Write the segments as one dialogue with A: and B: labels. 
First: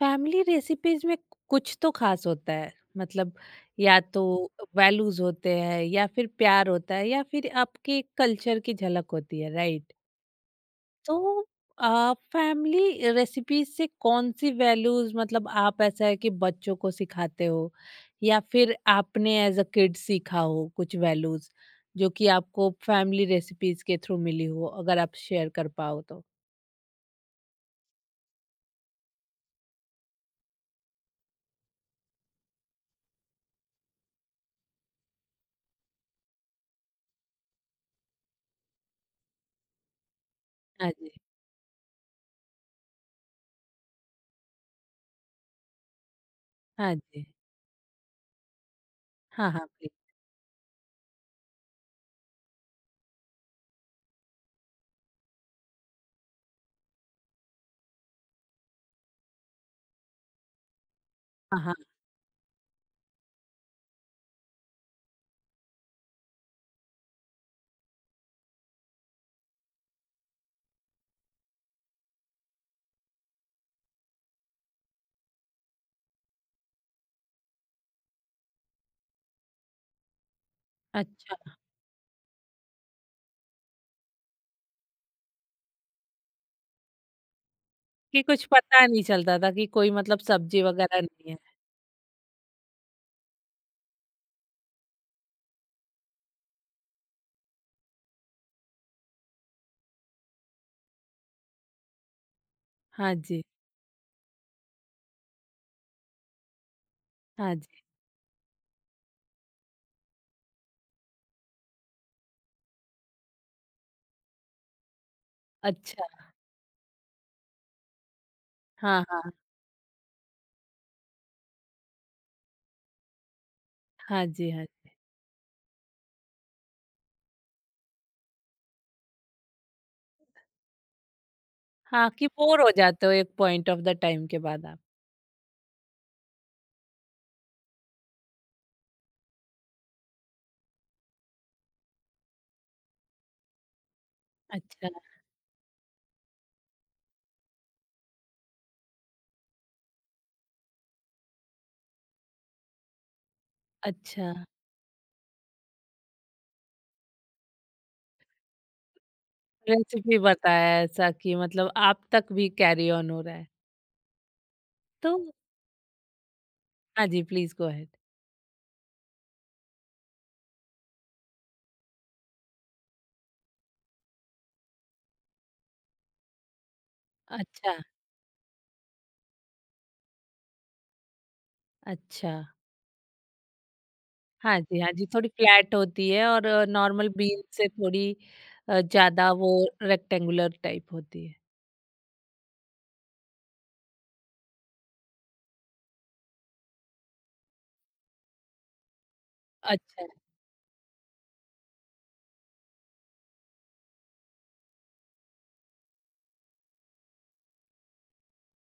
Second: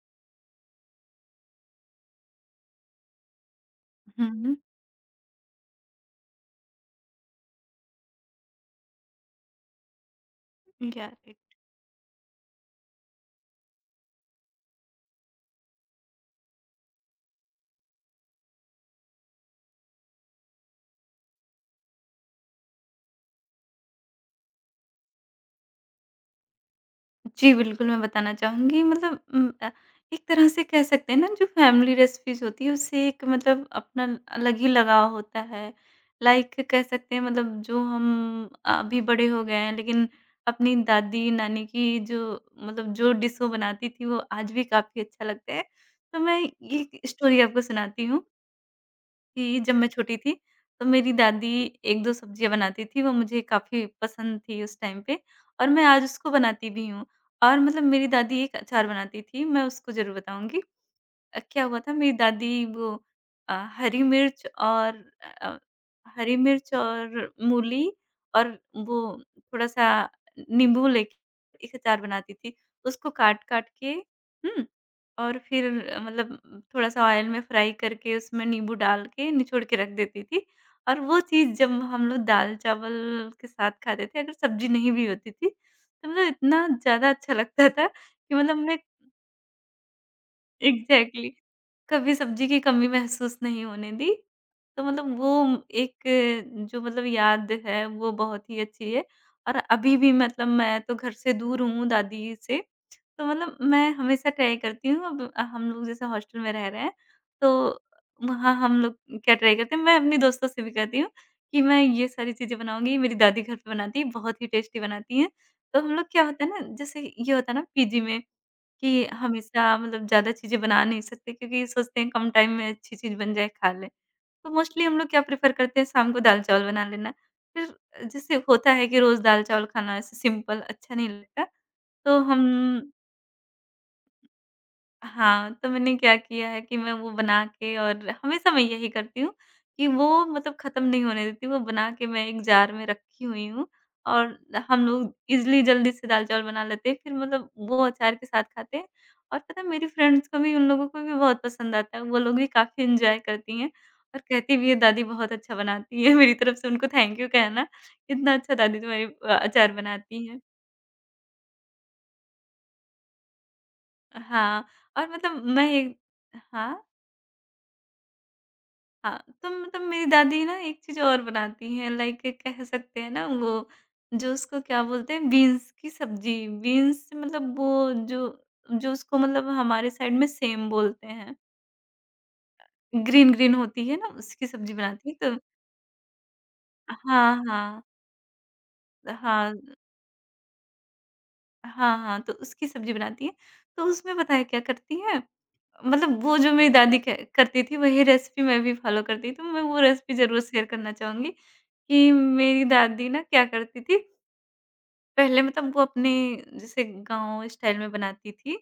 A: Family recipes में कुछ तो खास होता है। मतलब, या तो
B: हुँ, हुँ।
A: वैल्यूज होते हैं या फिर प्यार होता है या फिर आपके कल्चर की झलक होती है, राइट?
B: या एक
A: तो फैमिली रेसिपीज से कौन सी वैल्यूज, मतलब आप ऐसा है कि बच्चों को सिखाते हो, या फिर आपने एज अ किड सीखा हो कुछ वैल्यूज जो कि आपको फैमिली रेसिपीज के थ्रू मिली हो, अगर आप शेयर कर पाओ तो।
B: जी, बिल्कुल, मैं बताना चाहूँगी मतलब एक तरह से कह सकते हैं ना, जो फैमिली रेसिपीज़ होती है, उससे एक मतलब अपना अलग ही लगाव होता है। लाइक कह सकते हैं, मतलब जो हम अभी बड़े हो गए हैं, लेकिन अपनी
A: हाँ जी।
B: दादी-नानी की जो, मतलब जो डिश वो बनाती थी, वो आज भी काफ़ी अच्छा लगता है। तो मैं ये
A: हाँ
B: एक
A: जी।
B: स्टोरी आपको सुनाती हूँ।
A: हाँ,
B: कि
A: हाँ,
B: जब मैं
A: प्लीज
B: छोटी थी, तो मेरी दादी 1-2 सब्जियाँ बनाती थी, वो मुझे काफ़ी पसंद थी उस टाइम पे, और मैं आज उसको बनाती भी हूँ। और मतलब मेरी दादी एक अचार बनाती थी, मैं उसको ज़रूर बताऊँगी। क्या
A: हाँ,
B: हुआ था, मेरी दादी वो अ, हरी मिर्च और अ, हरी मिर्च और मूली और वो थोड़ा-सा नींबू लेके एक अचार बनाती थी। उसको काट-काट के और फिर मतलब थोड़ा-सा ऑयल में फ्राई करके उसमें नींबू डाल के निचोड़ के रख देती थी, और
A: हाँ,
B: वो चीज़ जब हम लोग दाल-चावल के साथ खाते थे, अगर सब्ज़ी नहीं भी होती थी, तो मतलब इतना ज़्यादा अच्छा लगता था
A: कि
B: कि
A: कुछ
B: मतलब मैं।
A: पता नहीं चलता था कि कोई, मतलब सब्जी वगैरह
B: एग्ज़ैक्टली।
A: नहीं है।
B: कभी सब्ज़ी की कमी महसूस नहीं होने दी। तो मतलब वो एक, जो मतलब याद है, वो बहुत ही अच्छी है, और अभी भी मतलब मैं तो घर से दूर हूँ दादी से,
A: हाँ
B: तो
A: जी,
B: मतलब मैं हमेशा ट्राई करती हूँ। अब हम लोग जैसे हॉस्टल में रह रहे हैं,
A: हाँ
B: तो
A: जी।
B: वहाँ हम लोग क्या ट्राई करते हैं, मैं अपने दोस्तों से भी कहती हूँ कि मैं ये सारी चीज़ें बनाऊँगी, मेरी दादी घर पे बनाती है, बहुत ही टेस्टी बनाती हैं। तो हम
A: अच्छा।
B: लोग, क्या होता है ना, जैसे ये होता है ना पीजी में,
A: हाँ,
B: कि
A: हाँ।
B: हमेशा मतलब ज़्यादा चीज़ें बना नहीं सकते, क्योंकि सोचते हैं कम टाइम में अच्छी चीज़ बन जाए, खा लें।
A: हाँ
B: तो
A: जी, हाँ।
B: मोस्टली हम लोग क्या प्रेफ़र करते हैं, शाम को दाल-चावल बना लेना। फिर जैसे होता है कि रोज़ दाल-चावल खाना ऐसे सिंपल अच्छा नहीं लगता।
A: हाँ,
B: तो
A: कि
B: हम
A: बोर हो जाते हो एक पॉइंट ऑफ द टाइम के बाद आप।
B: हाँ, तो मैंने क्या किया है कि मैं वो बना के, और हमेशा मैं यही करती हूँ कि वो मतलब ख़त्म नहीं होने देती, वो बना के मैं एक जार में रखी हुई हूँ, और हम
A: अच्छा,
B: लोग इज़िली जल्दी से दाल-चावल बना लेते हैं, फिर मतलब वो अचार के साथ खाते हैं। और पता है, मेरी फ्रेंड्स को भी, उन लोगों को भी बहुत पसंद आता है, वो लोग भी काफ़ी एन्जॉय करती हैं और
A: अच्छा।
B: कहती भी है, "दादी बहुत अच्छा बनाती है।" मेरी तरफ से उनको थैंक यू कहना, "इतना अच्छा दादी तुम्हारी अचार
A: रेसिपी
B: बनाती हैं।"
A: बताया ऐसा कि मतलब आप तक भी कैरी ऑन हो रहा है।
B: हाँ, और
A: तो
B: मतलब मैं एक। हाँ?
A: हाँ जी, प्लीज़ गो अहेड।
B: हाँ, तो मतलब मेरी दादी ना एक चीज़ और बनाती हैं, लाइक कह सकते हैं ना, वो जो उसको क्या बोलते हैं, बीन्स की सब्जी। बीन्स मतलब वो
A: अच्छा,
B: जो, जो उसको मतलब हमारे साइड में सेम बोलते हैं।
A: अच्छा।
B: ग्रीन ग्रीन होती है ना, उसकी
A: हाँ
B: सब्जी
A: जी, हाँ जी,
B: बनाती है।
A: थोड़ी
B: तो
A: फ्लैट होती है और नॉर्मल
B: हाँ,
A: बीन से
B: हाँ,
A: थोड़ी ज़्यादा
B: हाँ,
A: वो रेक्टेंगुलर टाइप होती है।
B: हाँ, हाँ, तो उसकी सब्जी बनाती है। तो उसमें पता है क्या करती है, मतलब वो जो मेरी दादी करती थी, वही रेसिपी मैं भी फॉलो करती थी, तो मैं वो
A: अच्छा,
B: रेसिपी जरूर शेयर करना चाहूंगी। कि मेरी दादी ना क्या करती थी, पहले मतलब वो अपने जैसे गाँव स्टाइल में बनाती थी।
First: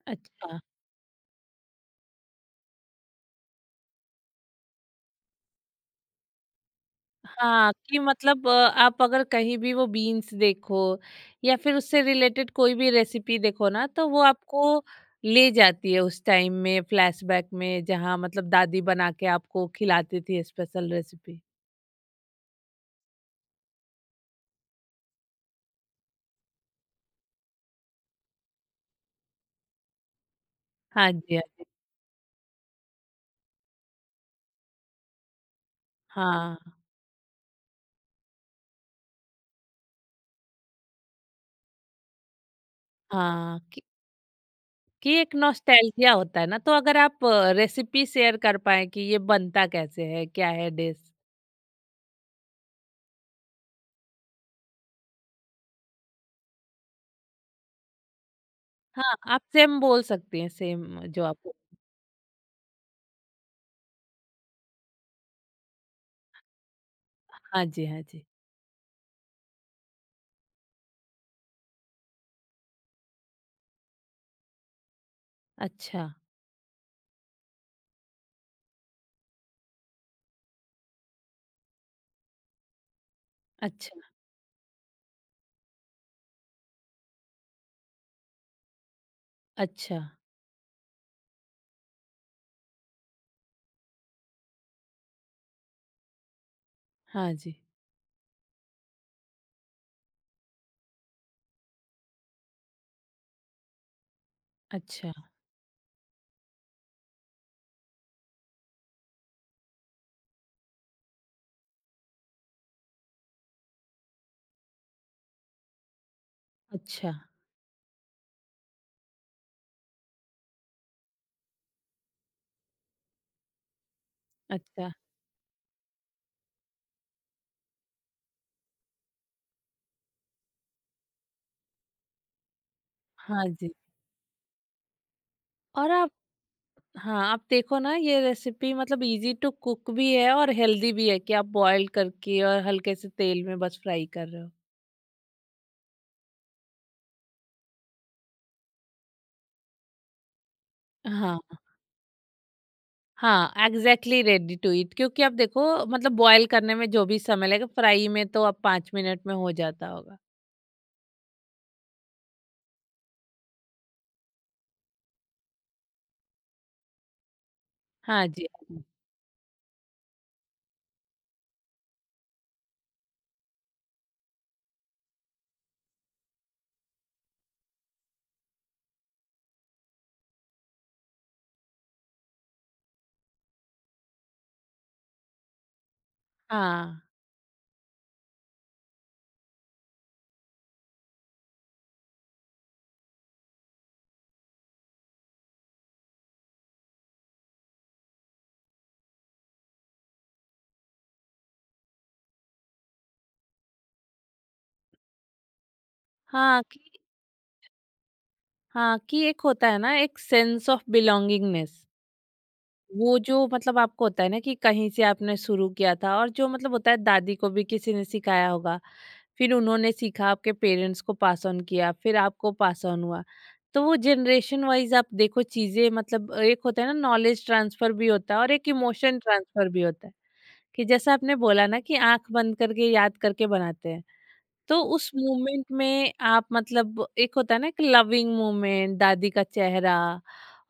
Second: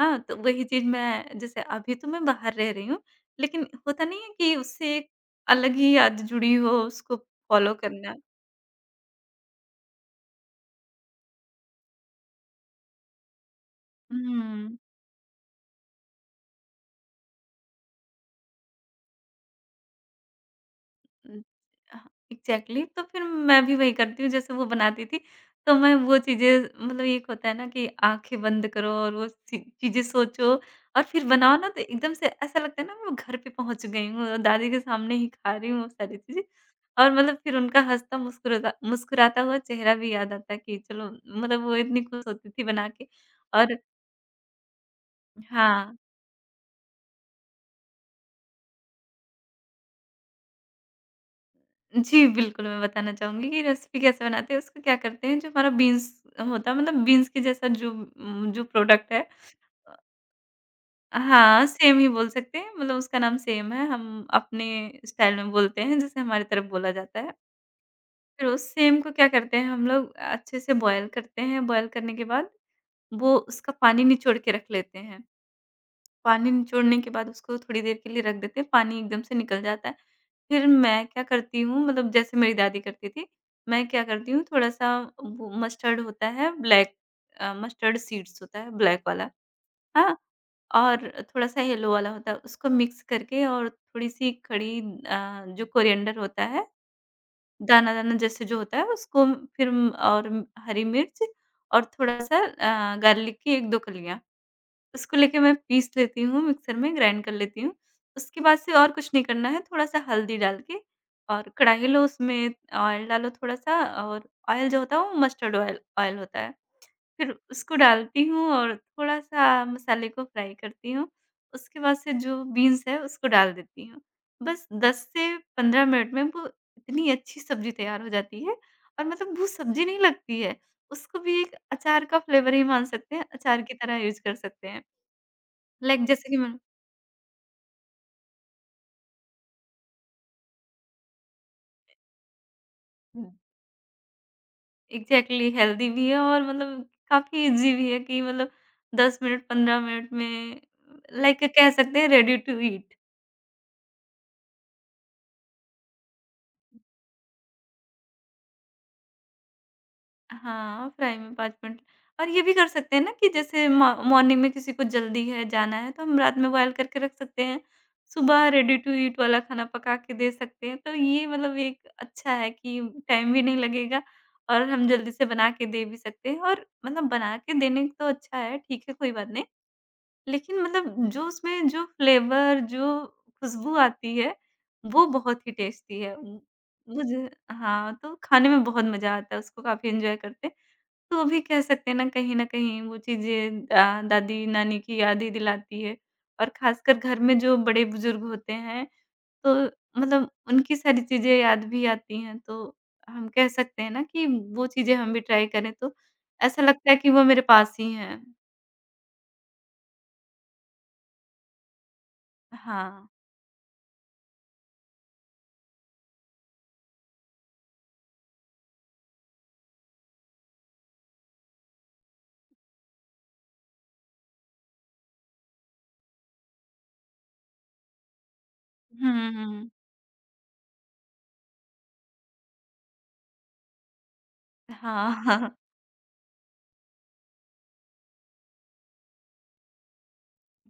B: हाँ, तो
A: अच्छा।
B: वही चीज़ मैं, जैसे अभी तो मैं बाहर रह रही हूँ, लेकिन होता नहीं है कि उससे एक अलग ही याद जुड़ी हो, उसको
A: हाँ,
B: फ़ॉलो
A: कि
B: करना।
A: मतलब आप अगर कहीं भी वो बीन्स देखो या फिर उससे रिलेटेड कोई भी रेसिपी देखो ना, तो वो
B: हुँ।
A: आपको ले जाती है उस टाइम में, फ्लैशबैक में, जहाँ मतलब दादी बना के आपको खिलाती थी स्पेशल रेसिपी।
B: उम, हाँ, एग्ज़ैक्टली। तो फिर मैं भी वही करती हूँ, जैसे वो बनाती थी। तो मैं वो चीज़ें मतलब, एक होता है ना, कि आँखें बंद करो और वो सी चीज़ें सोचो और
A: हाँ
B: फिर
A: जी, हाँ
B: बनाओ
A: जी।
B: ना, तो एकदम से ऐसा लगता है ना, मैं घर पे पहुँच गई हूँ और दादी के सामने ही खा रही हूँ वो सारी चीज़ें।
A: हाँ,
B: और मतलब फिर उनका हँसता, मुस्कुराता मुस्कुराता हुआ चेहरा भी याद आता है, कि चलो, मतलब वो इतनी खुश होती थी बना के,
A: हाँ,
B: और
A: कि एक
B: हाँ।
A: नॉस्टैल्जिया होता है ना, तो अगर आप रेसिपी शेयर कर पाएँ कि ये बनता कैसे है, क्या है डिश?
B: जी, बिल्कुल, मैं बताना चाहूँगी कि रेसिपी कैसे बनाते हैं, उसको क्या करते हैं। जो हमारा बीन्स होता है, मतलब बीन्स के जैसा जो जो प्रोडक्ट
A: हाँ,
B: है।
A: आप सेम बोल सकती हैं, सेम जो आप।
B: हाँ, सेम ही बोल सकते हैं, मतलब उसका नाम सेम है, हम अपने स्टाइल में बोलते हैं, जैसे हमारी तरफ बोला जाता है।
A: हाँ जी, हाँ जी।
B: फिर उस सेम को क्या करते हैं, हम लोग अच्छे से बॉयल करते हैं, बॉयल करने के बाद वो उसका पानी निचोड़ के रख लेते हैं।
A: अच्छा,
B: पानी निचोड़ने के बाद उसको थोड़ी देर के लिए रख देते हैं, पानी एकदम से निकल जाता है। फिर मैं क्या करती हूँ, मतलब जैसे मेरी दादी करती थी, मैं
A: अच्छा,
B: क्या करती हूँ, थोड़ा-सा, वो मस्टर्ड होता है ब्लैक, मस्टर्ड सीड्स होता है ब्लैक वाला,
A: अच्छा।
B: हाँ? और थोड़ा-सा येलो वाला होता है, उसको मिक्स करके, और थोड़ी-सी खड़ी जो कोरिएंडर होता है,
A: हाँ जी।
B: दाना-दाना जैसे जो होता है उसको, फिर हरी मिर्च, और थोड़ा-सा गार्लिक की 1-2 कलियाँ।
A: अच्छा,
B: उसको लेके मैं पीस लेती हूँ, मिक्सर में ग्राइंड कर लेती हूँ। उसके बाद से और कुछ नहीं करना है, थोड़ा-सा हल्दी डाल के, और कढ़ाई लो, उसमें ऑयल डालो थोड़ा-सा, और ऑयल जो होता है, वो मस्टर्ड ऑयल ऑयल होता है।
A: अच्छा,
B: फिर उसको डालती हूँ, और थोड़ा-सा मसाले को फ्राई करती हूँ। उसके बाद से जो बीन्स है उसको डाल देती हूँ। बस
A: अच्छा।
B: 10 से 15 मिनट में वो इतनी अच्छी सब्ज़ी तैयार हो जाती है, और मतलब वो सब्ज़ी नहीं लगती है। उसको भी एक अचार का फ्लेवर ही मान सकते हैं,
A: हाँ
B: अचार
A: जी।
B: की तरह यूज़ कर सकते हैं।
A: और
B: लाइक
A: आप
B: जैसे कि मैं।
A: हाँ, आप देखो ना, ये रेसिपी मतलब ईज़ी टू कुक भी है और हेल्दी भी है कि आप बॉयल करके और हल्के से तेल में बस फ्राई कर रहे हो।
B: एग्ज़ैक्टली, हेल्दी भी है और मतलब काफ़ी ईज़ी भी है, कि मतलब 10 मिनट 15 मिनट में,
A: हाँ,
B: लाइक कह सकते हैं, रेडी टू ईट।
A: हाँ, एग्ज़ैक्टली रेडी टू ईट। क्योंकि आप देखो मतलब बॉयल करने में जो भी समय लगेगा, फ्राई में तो अब 5 मिनट में हो जाता होगा।
B: हाँ, फ्राई में 5 मिनट, और ये भी कर सकते हैं ना, कि जैसे मॉ मॉर्निंग में किसी को जल्दी है, जाना है, तो हम रात में बॉयल करके रख सकते हैं।
A: हाँ
B: सुबह
A: जी, हाँ
B: रेडी
A: जी।
B: टू ईट वाला खाना पका के दे सकते हैं। तो ये मतलब एक अच्छा है कि टाइम भी नहीं लगेगा, और हम जल्दी से बना के दे भी सकते हैं, और मतलब बना के देने को तो अच्छा है, ठीक है, कोई बात नहीं। लेकिन मतलब जो उसमें जो फ्लेवर, जो खुशबू आती है, वो बहुत ही टेस्टी है। उम,
A: हाँ,
B: मुझे हाँ, तो खाने में बहुत मज़ा आता है, उसको काफ़ी एन्जॉय करते हैं। तो वो भी कह सकते हैं ना, कहीं न कहीं वो चीज़ें दादी-नानी की याद ही दिलाती है, और ख़ासकर घर में जो बड़े-बुज़ुर्ग होते हैं, तो मतलब उनकी सारी चीज़ें याद भी आती हैं। तो हम कह सकते हैं ना, कि वो चीज़ें हम भी ट्राई करें, तो ऐसा
A: हाँ कि
B: लगता है कि वो मेरे पास ही हैं।
A: हाँ, कि एक होता है ना, एक सेंस ऑफ बिलॉन्गिंगनेस।
B: हाँ।
A: वो जो मतलब आपको होता है ना कि कहीं से आपने शुरू किया था, और जो मतलब होता है, दादी को भी किसी ने सिखाया होगा। फिर उन्होंने सीखा, आपके पेरेंट्स को पास ऑन किया, फिर आपको पास ऑन हुआ। तो वो जनरेशन वाइज आप देखो चीजें, मतलब एक होता है ना नॉलेज ट्रांसफर भी होता है और एक
B: हुँ,
A: इमोशन
B: हुँ,
A: ट्रांसफर
B: हुँ।
A: भी होता है। कि जैसा आपने बोला ना कि आंख बंद करके याद करके बनाते हैं, तो
B: हाँ,
A: उस
B: हाँ।
A: मोमेंट में आप, मतलब एक होता है ना एक लविंग मोमेंट, दादी का चेहरा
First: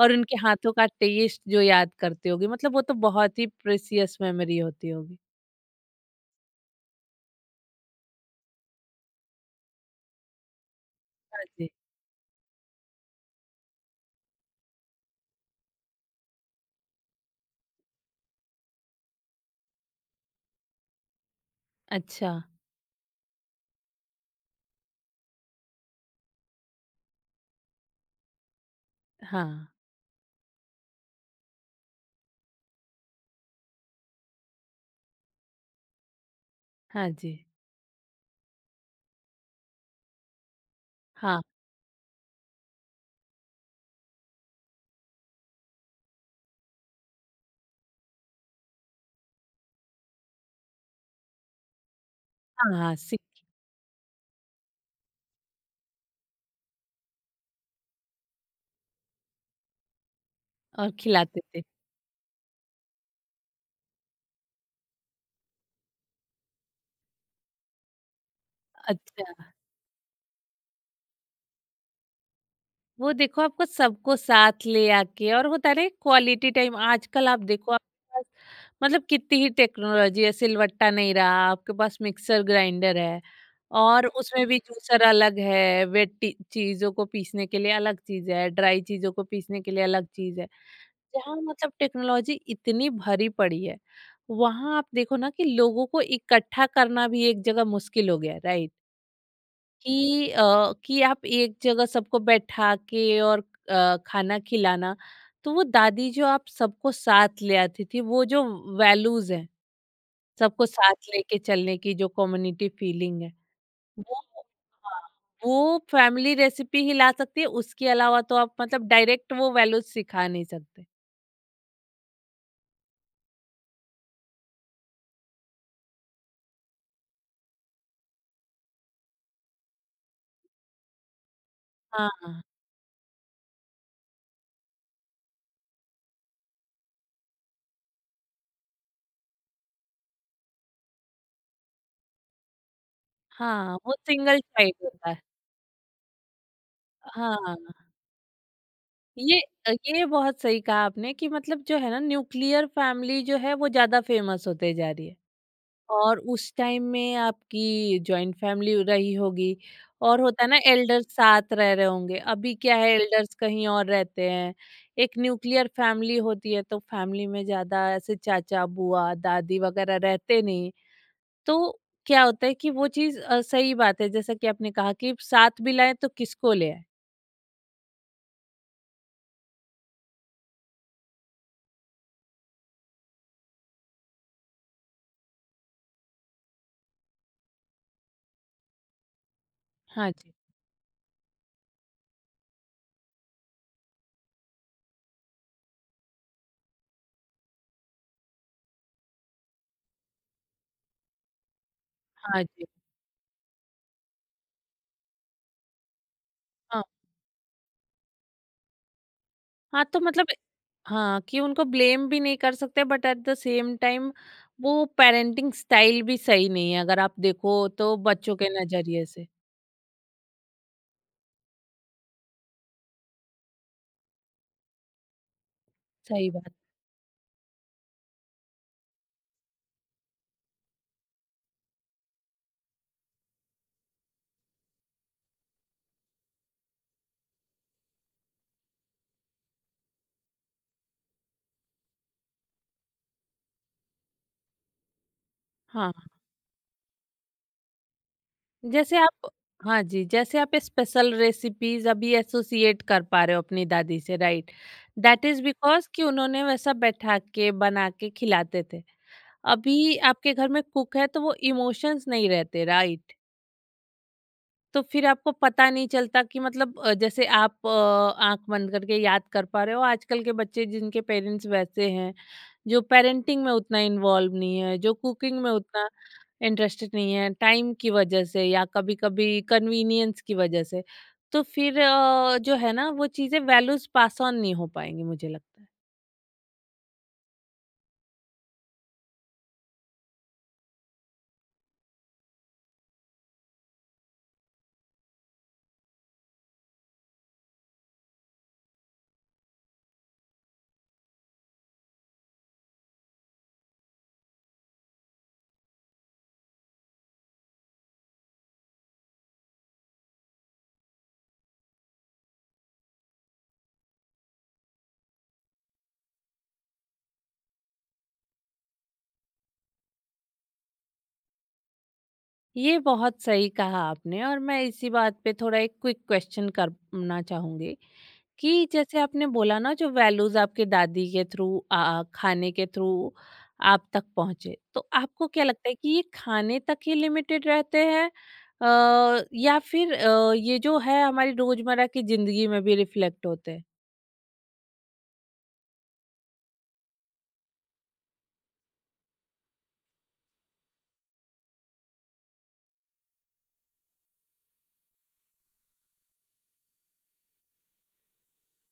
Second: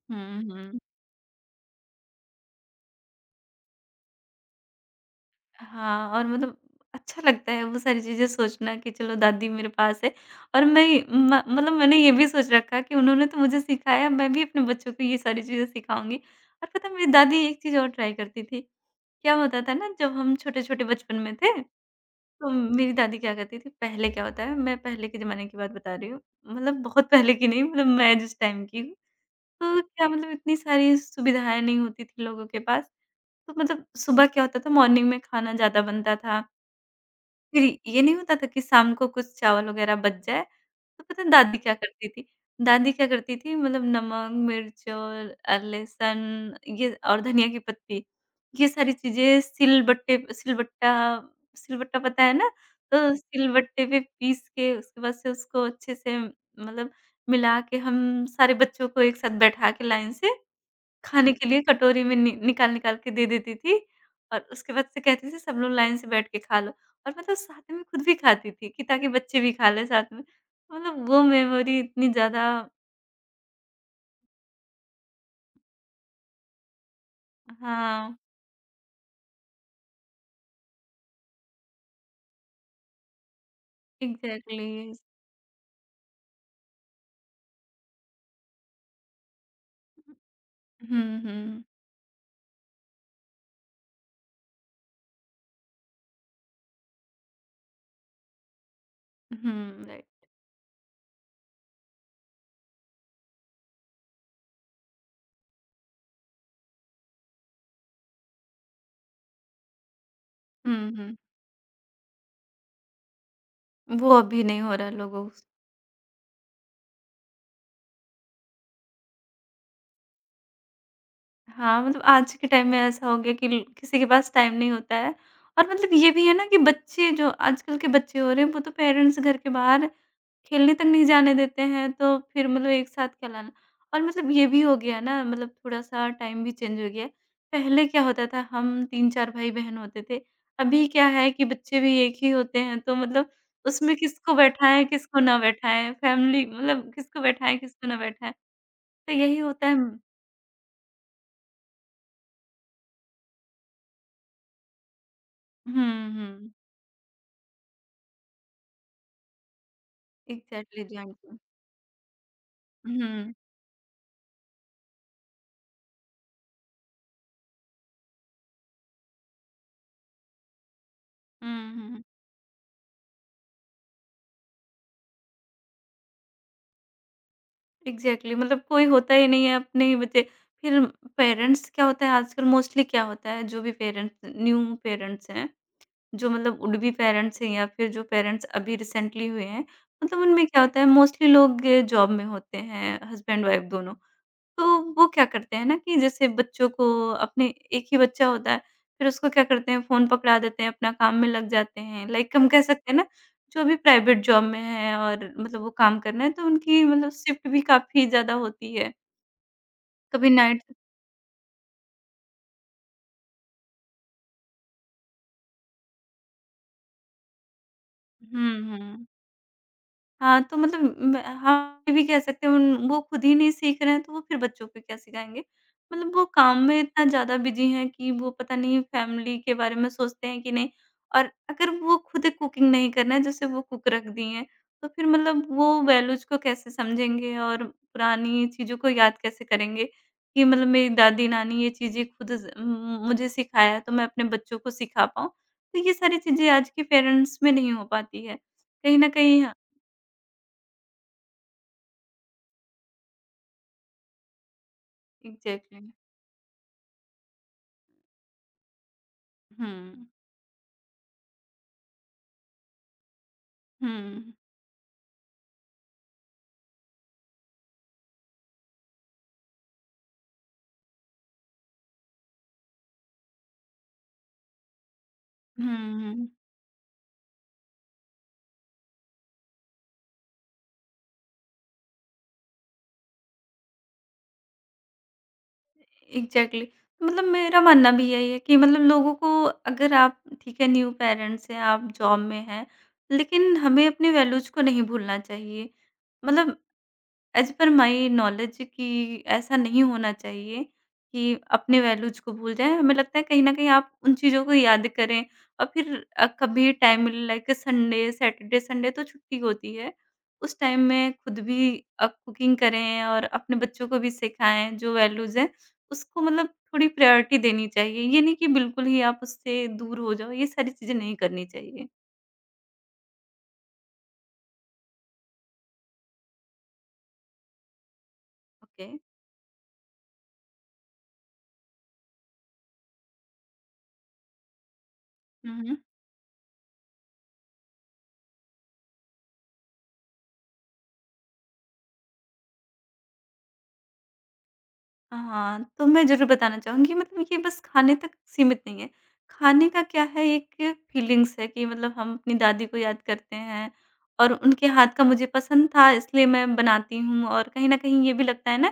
A: और उनके
B: हुँ,
A: हाथों
B: हुँ।
A: का टेस्ट जो याद करते होगे, मतलब वो तो बहुत ही प्रेसियस मेमोरी होती होगी।
B: हाँ, और मतलब अच्छा लगता है वो सारी चीज़ें सोचना, कि चलो दादी मेरे पास है, और मैं म
A: हाँ जी।
B: मतलब मैंने ये भी सोच रखा, कि उन्होंने तो मुझे सिखाया, मैं भी अपने बच्चों को ये सारी चीज़ें सिखाऊँगी। और पता है मेरी दादी एक चीज़ और ट्राई करती थी, क्या होता था ना, जब हम छोटे-छोटे बचपन में थे,
A: अच्छा।
B: तो मेरी दादी क्या करती थी, पहले क्या होता है, मैं पहले के ज़माने की बात बता रही हूँ, मतलब बहुत पहले की नहीं, मतलब मैं जिस टाइम की हूँ,
A: हाँ।
B: तो क्या मतलब इतनी सारी सुविधाएँ नहीं होती थी लोगों के पास। तो मतलब सुबह क्या होता था, मॉर्निंग में खाना ज़्यादा बनता था।
A: हाँ जी।
B: फिर ये नहीं होता था कि शाम को कुछ चावल वग़ैरह बच जाए, तो पता है
A: हाँ।
B: दादी क्या करती थी? दादी क्या करती थी, मतलब नमक, मिर्च और लहसुन, ये और धनिया की पत्ती, ये सारी चीज़ें सिलबट्टे सिलबट्टा सिलबट्टा पता है ना?
A: हाँ, हाँ,
B: तो
A: सिक
B: सिलबट्टे पे पीस के उसके बाद से उसको अच्छे से मतलब मिला के हम सारे बच्चों को एक साथ बैठा के लाइन से
A: और
B: खाने
A: खिलाते
B: के लिए
A: थे।
B: कटोरी में नि निकाल-निकाल के दे देती थी। और उसके बाद से कहती थी, सब लोग लाइन से बैठ के खा लो। और मतलब साथ में खुद भी खाती थी कि ताकि बच्चे भी
A: अच्छा।
B: खा लें साथ में। मतलब वो मेमोरी इतनी ज़्यादा
A: वो देखो, आपको सबको साथ ले आके, और होता है ना क्वालिटी टाइम। आजकल आप देखो आपके
B: हाँ,
A: पास मतलब कितनी ही टेक्नोलॉजी है। सिलवट्टा नहीं रहा आपके पास, मिक्सर ग्राइंडर है। और उसमें भी
B: एग्ज़ैक्टली।
A: जूसर अलग है, वेट चीजों को पीसने के लिए अलग चीज है, ड्राई चीजों को पीसने के लिए अलग चीज है।
B: हुँ,
A: जहाँ
B: हुँ।
A: मतलब टेक्नोलॉजी इतनी भरी पड़ी है, वहां आप देखो ना कि लोगों को इकट्ठा करना भी एक जगह मुश्किल हो गया, राइट?
B: हुँ, राइट।
A: कि अ, कि आप एक जगह सबको बैठा के और खाना खिलाना, तो वो दादी जो आप सबको साथ ले आती थी, वो जो वैल्यूज़ हैं, सबको
B: हुँ,
A: साथ
B: हुँ।
A: लेके चलने की जो कम्युनिटी फीलिंग है,
B: वो
A: वो
B: अभी नहीं हो रहा है
A: हाँ,
B: लोगों स
A: वो फैमिली रेसिपी ही ला सकती है, उसके अलावा तो आप मतलब डायरेक्ट वो वैल्यूज़ सिखा नहीं सकते।
B: हाँ, मतलब आज के टाइम में ऐसा हो गया कि ल किसी के पास टाइम नहीं होता है। और मतलब ये भी है ना कि बच्चे जो आजकल के बच्चे हो रहे हैं वो तो पेरेंट्स घर के बाहर खेलने तक नहीं जाने देते हैं, तो
A: हाँ,
B: फिर मतलब एक साथ खिलाना। और मतलब ये भी हो गया ना, मतलब थोड़ा-सा टाइम भी चेंज हो गया है। पहले क्या होता था हम 3-4 भाई-बहन होते थे, अभी क्या है कि बच्चे भी एक ही होते हैं, तो मतलब
A: हाँ,
B: उसमें
A: वो
B: किसको
A: सिंगल
B: बैठाएँ,
A: चाइल्ड होता है।
B: किसको ना बैठाएँ, फैमिली मतलब किसको
A: हाँ,
B: बैठाएँ, किसको ना बैठाएँ, तो यही
A: ये
B: होता है।
A: ये बहुत सही कहा आपने कि मतलब जो है ना न्यूक्लियर फैमिली जो है वो ज़्यादा फेमस होते जा रही है।
B: हुँ,
A: और
B: हुँ।
A: उस टाइम में आपकी जॉइंट फैमिली रही होगी, और होता है ना
B: एग्ज़ैक्टली
A: एल्डर्स
B: जॉइंट फैमिली।
A: साथ रह रहे होंगे। अभी क्या है,
B: हुँ,
A: एल्डर्स कहीं और रहते हैं। एक न्यूक्लियर फैमिली होती है, तो फैमिली में ज़्यादा ऐसे चाचा, बुआ, दादी वगैरह रहते नहीं। तो
B: हुँ, हुँ।
A: क्या होता है कि वो चीज़, सही बात है जैसा कि आपने कहा कि साथ भी लाएं तो किसको ले आए।
B: एग्ज़ैक्टली, मतलब कोई होता ही नहीं है अपने ही बच्चे। फिर पेरेंट्स क्या होता है आजकल मोस्टली क्या होता है, जो भी पेरेंट्स न्यू पेरेंट्स हैं, जो मतलब वुड बी पेरेंट्स हैं या फिर जो पेरेंट्स अभी रिसेंटली हुए हैं,
A: हाँ
B: मतलब
A: जी,
B: उनमें क्या होता है मोस्टली लोग जॉब में होते हैं, हस्बैंड-वाइफ दोनों। तो वो क्या करते हैं ना कि जैसे बच्चों को अपने एक ही बच्चा होता है, फिर उसको क्या करते हैं फ़ोन पकड़ा देते हैं, अपना काम में लग जाते हैं। लाइक
A: हाँ
B: हम कह
A: जी,
B: सकते हैं ना, जो अभी प्राइवेट जॉब में है और मतलब वो काम कर रहे हैं तो
A: हाँ,
B: उनकी मतलब शिफ्ट भी काफ़ी ज़्यादा होती है।
A: हाँ, तो मतलब,
B: कभी नाइट।
A: हाँ, कि उनको ब्लेम भी नहीं कर सकते, but at the same time वो पेरेंटिंग स्टाइल भी सही नहीं है अगर आप देखो तो, बच्चों के
B: हुँ,
A: नज़रिए
B: हुँ।
A: से।
B: हाँ, तो मतलब हाँ, ये भी कह सकते हैं उन वो खुद ही नहीं सीख रहे हैं, तो वो फिर बच्चों को क्या सिखाएँगे? मतलब वो
A: सही बात।
B: काम में इतना ज़्यादा बिज़ी हैं कि वो पता नहीं फैमिली के बारे में सोचते हैं कि नहीं। और अगर वो खुद कुकिंग नहीं कर रहे हैं, जैसे वो कुक रख दिए हैं, तो फिर मतलब वो वैल्यूज़ को कैसे समझेंगे और पुरानी चीज़ों को याद कैसे करेंगे कि मतलब मेरी दादी-नानी ये चीज़ें खुद मुझे सिखाया है, तो मैं अपने बच्चों को सिखा पाऊँ। तो ये
A: हाँ,
B: सारी चीज़ें आज के पेरेंट्स में नहीं हो पाती है।
A: जैसे
B: कहीं न
A: आप
B: कहीं
A: हाँ जी, जैसे आप स्पेशल रेसिपीज़ अभी एसोसिएट कर पा रहे हो अपनी दादी से, right? That is because
B: exactly.
A: कि उन्होंने वैसा बैठा के, बना के खिलाते थे।
B: हुँ।
A: अभी आपके घर में कुक है तो वो इमोशंस नहीं रहते, राइट?
B: हुँ।
A: तो फिर आपको पता नहीं चलता कि, मतलब जैसे आप आंख बंद करके याद कर पा रहे हो। आजकल के बच्चे जिनके पेरेंट्स वैसे हैं, जो पेरेंटिंग में उतना इन्वॉल्व नहीं है, जो कुकिंग में उतना
B: हुँ,
A: इंटरेस्टेड नहीं है टाइम की वजह से, या कभी कभी कन्वीनियंस की वजह से, तो फिर जो है ना वो चीज़ें, वैल्यूज पास ऑन नहीं हो पाएंगी, मुझे लगता है।
B: एग्ज़ैक्टली। मतलब मेरा मानना भी यही है कि मतलब लोगों को अगर आप ठीक है न्यू पेरेंट्स हैं, आप जॉब में हैं, लेकिन हमें अपने वैल्यूज़ को नहीं भूलना चाहिए। मतलब एज़ पर माई नॉलेज कि ऐसा नहीं होना चाहिए कि अपने वैल्यूज़ को भूल जाएँ। हमें लगता है कहीं न कहीं आप उन चीज़ों को याद करें और फिर कभी टाइम मिले लाइक संडे, सैटरडे, संडे तो छुट्टी होती है। उस टाइम में खुद भी कुकिंग करें और अपने बच्चों को भी सिखाएँ जो वैल्यूज़ हैं, उसको मतलब थोड़ी प्रायोरिटी देनी चाहिए। ये नहीं कि बिल्कुल ही आप उससे दूर हो जाओ, ये सारी चीज़ें नहीं करनी चाहिए।
A: ये बहुत सही कहा आपने, और मैं इसी बात पे थोड़ा एक क्विक क्वेश्चन करना चाहूंगी, कि
B: ओके।
A: जैसे आपने बोला ना जो वैल्यूज आपके दादी के थ्रू, आ खाने के थ्रू आप तक पहुंचे, तो आपको क्या
B: हुँ,
A: लगता है
B: हुँ।
A: कि ये खाने तक ही लिमिटेड रहते हैं, या फिर ये जो है हमारी रोजमर्रा की जिंदगी में भी रिफ्लेक्ट होते हैं?
B: हाँ, तो मैं ज़रूर बताना चाहूँगी मतलब ये बस खाने तक सीमित नहीं है। खाने का क्या है एक फीलिंग्स है कि मतलब हम अपनी दादी को याद करते हैं और उनके हाथ का मुझे पसंद था इसलिए मैं बनाती हूँ और कहीं न कहीं ये भी लगता है ना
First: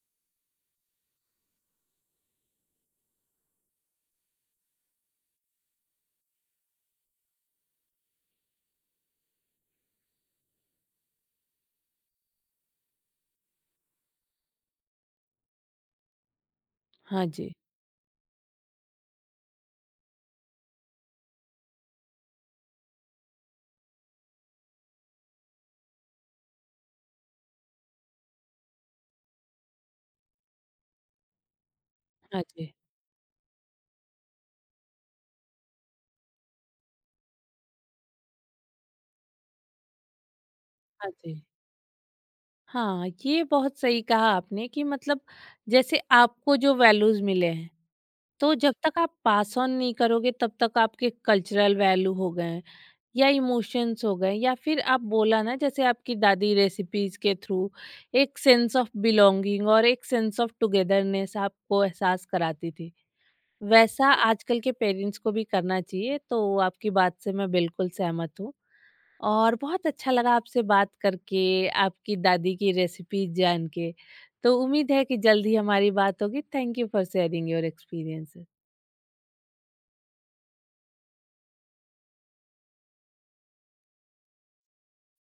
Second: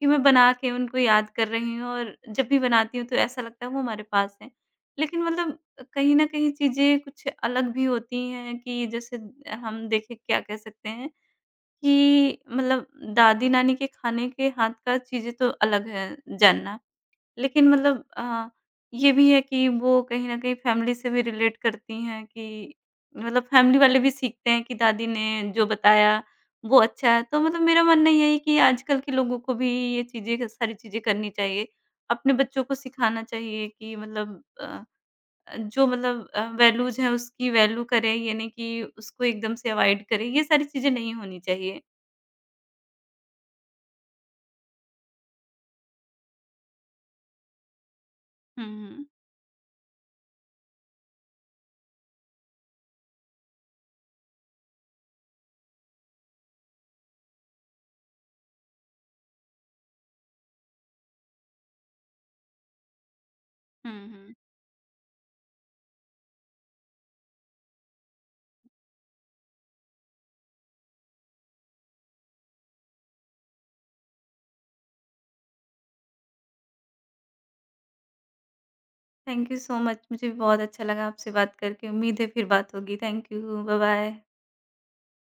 B: कि मैं बना के उनको याद कर रही हूँ और जब भी बनाती हूँ तो ऐसा लगता है वो हमारे पास हैं। लेकिन मतलब कहीं न कहीं चीज़ें कुछ अलग भी होती हैं कि जैसे हम देखें क्या कह सकते हैं कि मतलब दादी-नानी के खाने के हाथ का चीज़ें तो अलग है जानना।
A: हाँ जी।
B: लेकिन मतलब ये भी है कि वो कहीं न कहीं फैमिली से भी रिलेट करती हैं कि मतलब फैमिली वाले भी सीखते हैं कि दादी ने जो बताया वो अच्छा है। तो मतलब मेरा मानना यही है कि आजकल के लोगों को भी ये चीज़ें सारी चीज़ें करनी चाहिए। अपने
A: हाँ
B: बच्चों
A: जी।
B: को सिखाना चाहिए कि मतलब जो मतलब वैल्यूज़ हैं उसकी वैल्यू करें, ये नहीं कि उसको एकदम से अवॉइड करें। ये सारी चीज़ें
A: हाँ
B: नहीं होनी
A: जी।
B: चाहिए।
A: हाँ, ये बहुत सही कहा आपने कि मतलब जैसे आपको जो वैल्यूज मिले हैं, तो
B: हुँ,
A: जब तक
B: हुँ।
A: आप पास ऑन नहीं करोगे, तब तक आपके कल्चरल वैल्यू हो गए हैं, या इमोशंस हो गए, या फिर आप बोला ना, जैसे आपकी दादी रेसिपीज के थ्रू एक सेंस ऑफ बिलोंगिंग और एक सेंस ऑफ टुगेदरनेस आपको एहसास कराती थी,
B: हुँ,
A: वैसा
B: हुँ।
A: आजकल के पेरेंट्स को भी करना चाहिए। तो आपकी बात से मैं बिल्कुल सहमत हूँ, और बहुत अच्छा लगा आपसे बात करके, आपकी दादी की रेसिपीज जान के। तो उम्मीद है कि जल्द ही हमारी बात होगी। Thank you for sharing your experiences.
B: Thank you so much, मुझे भी बहुत अच्छा लगा आपसे बात करके। उम्मीद है फिर बात होगी। Thank you. बाय-बाय।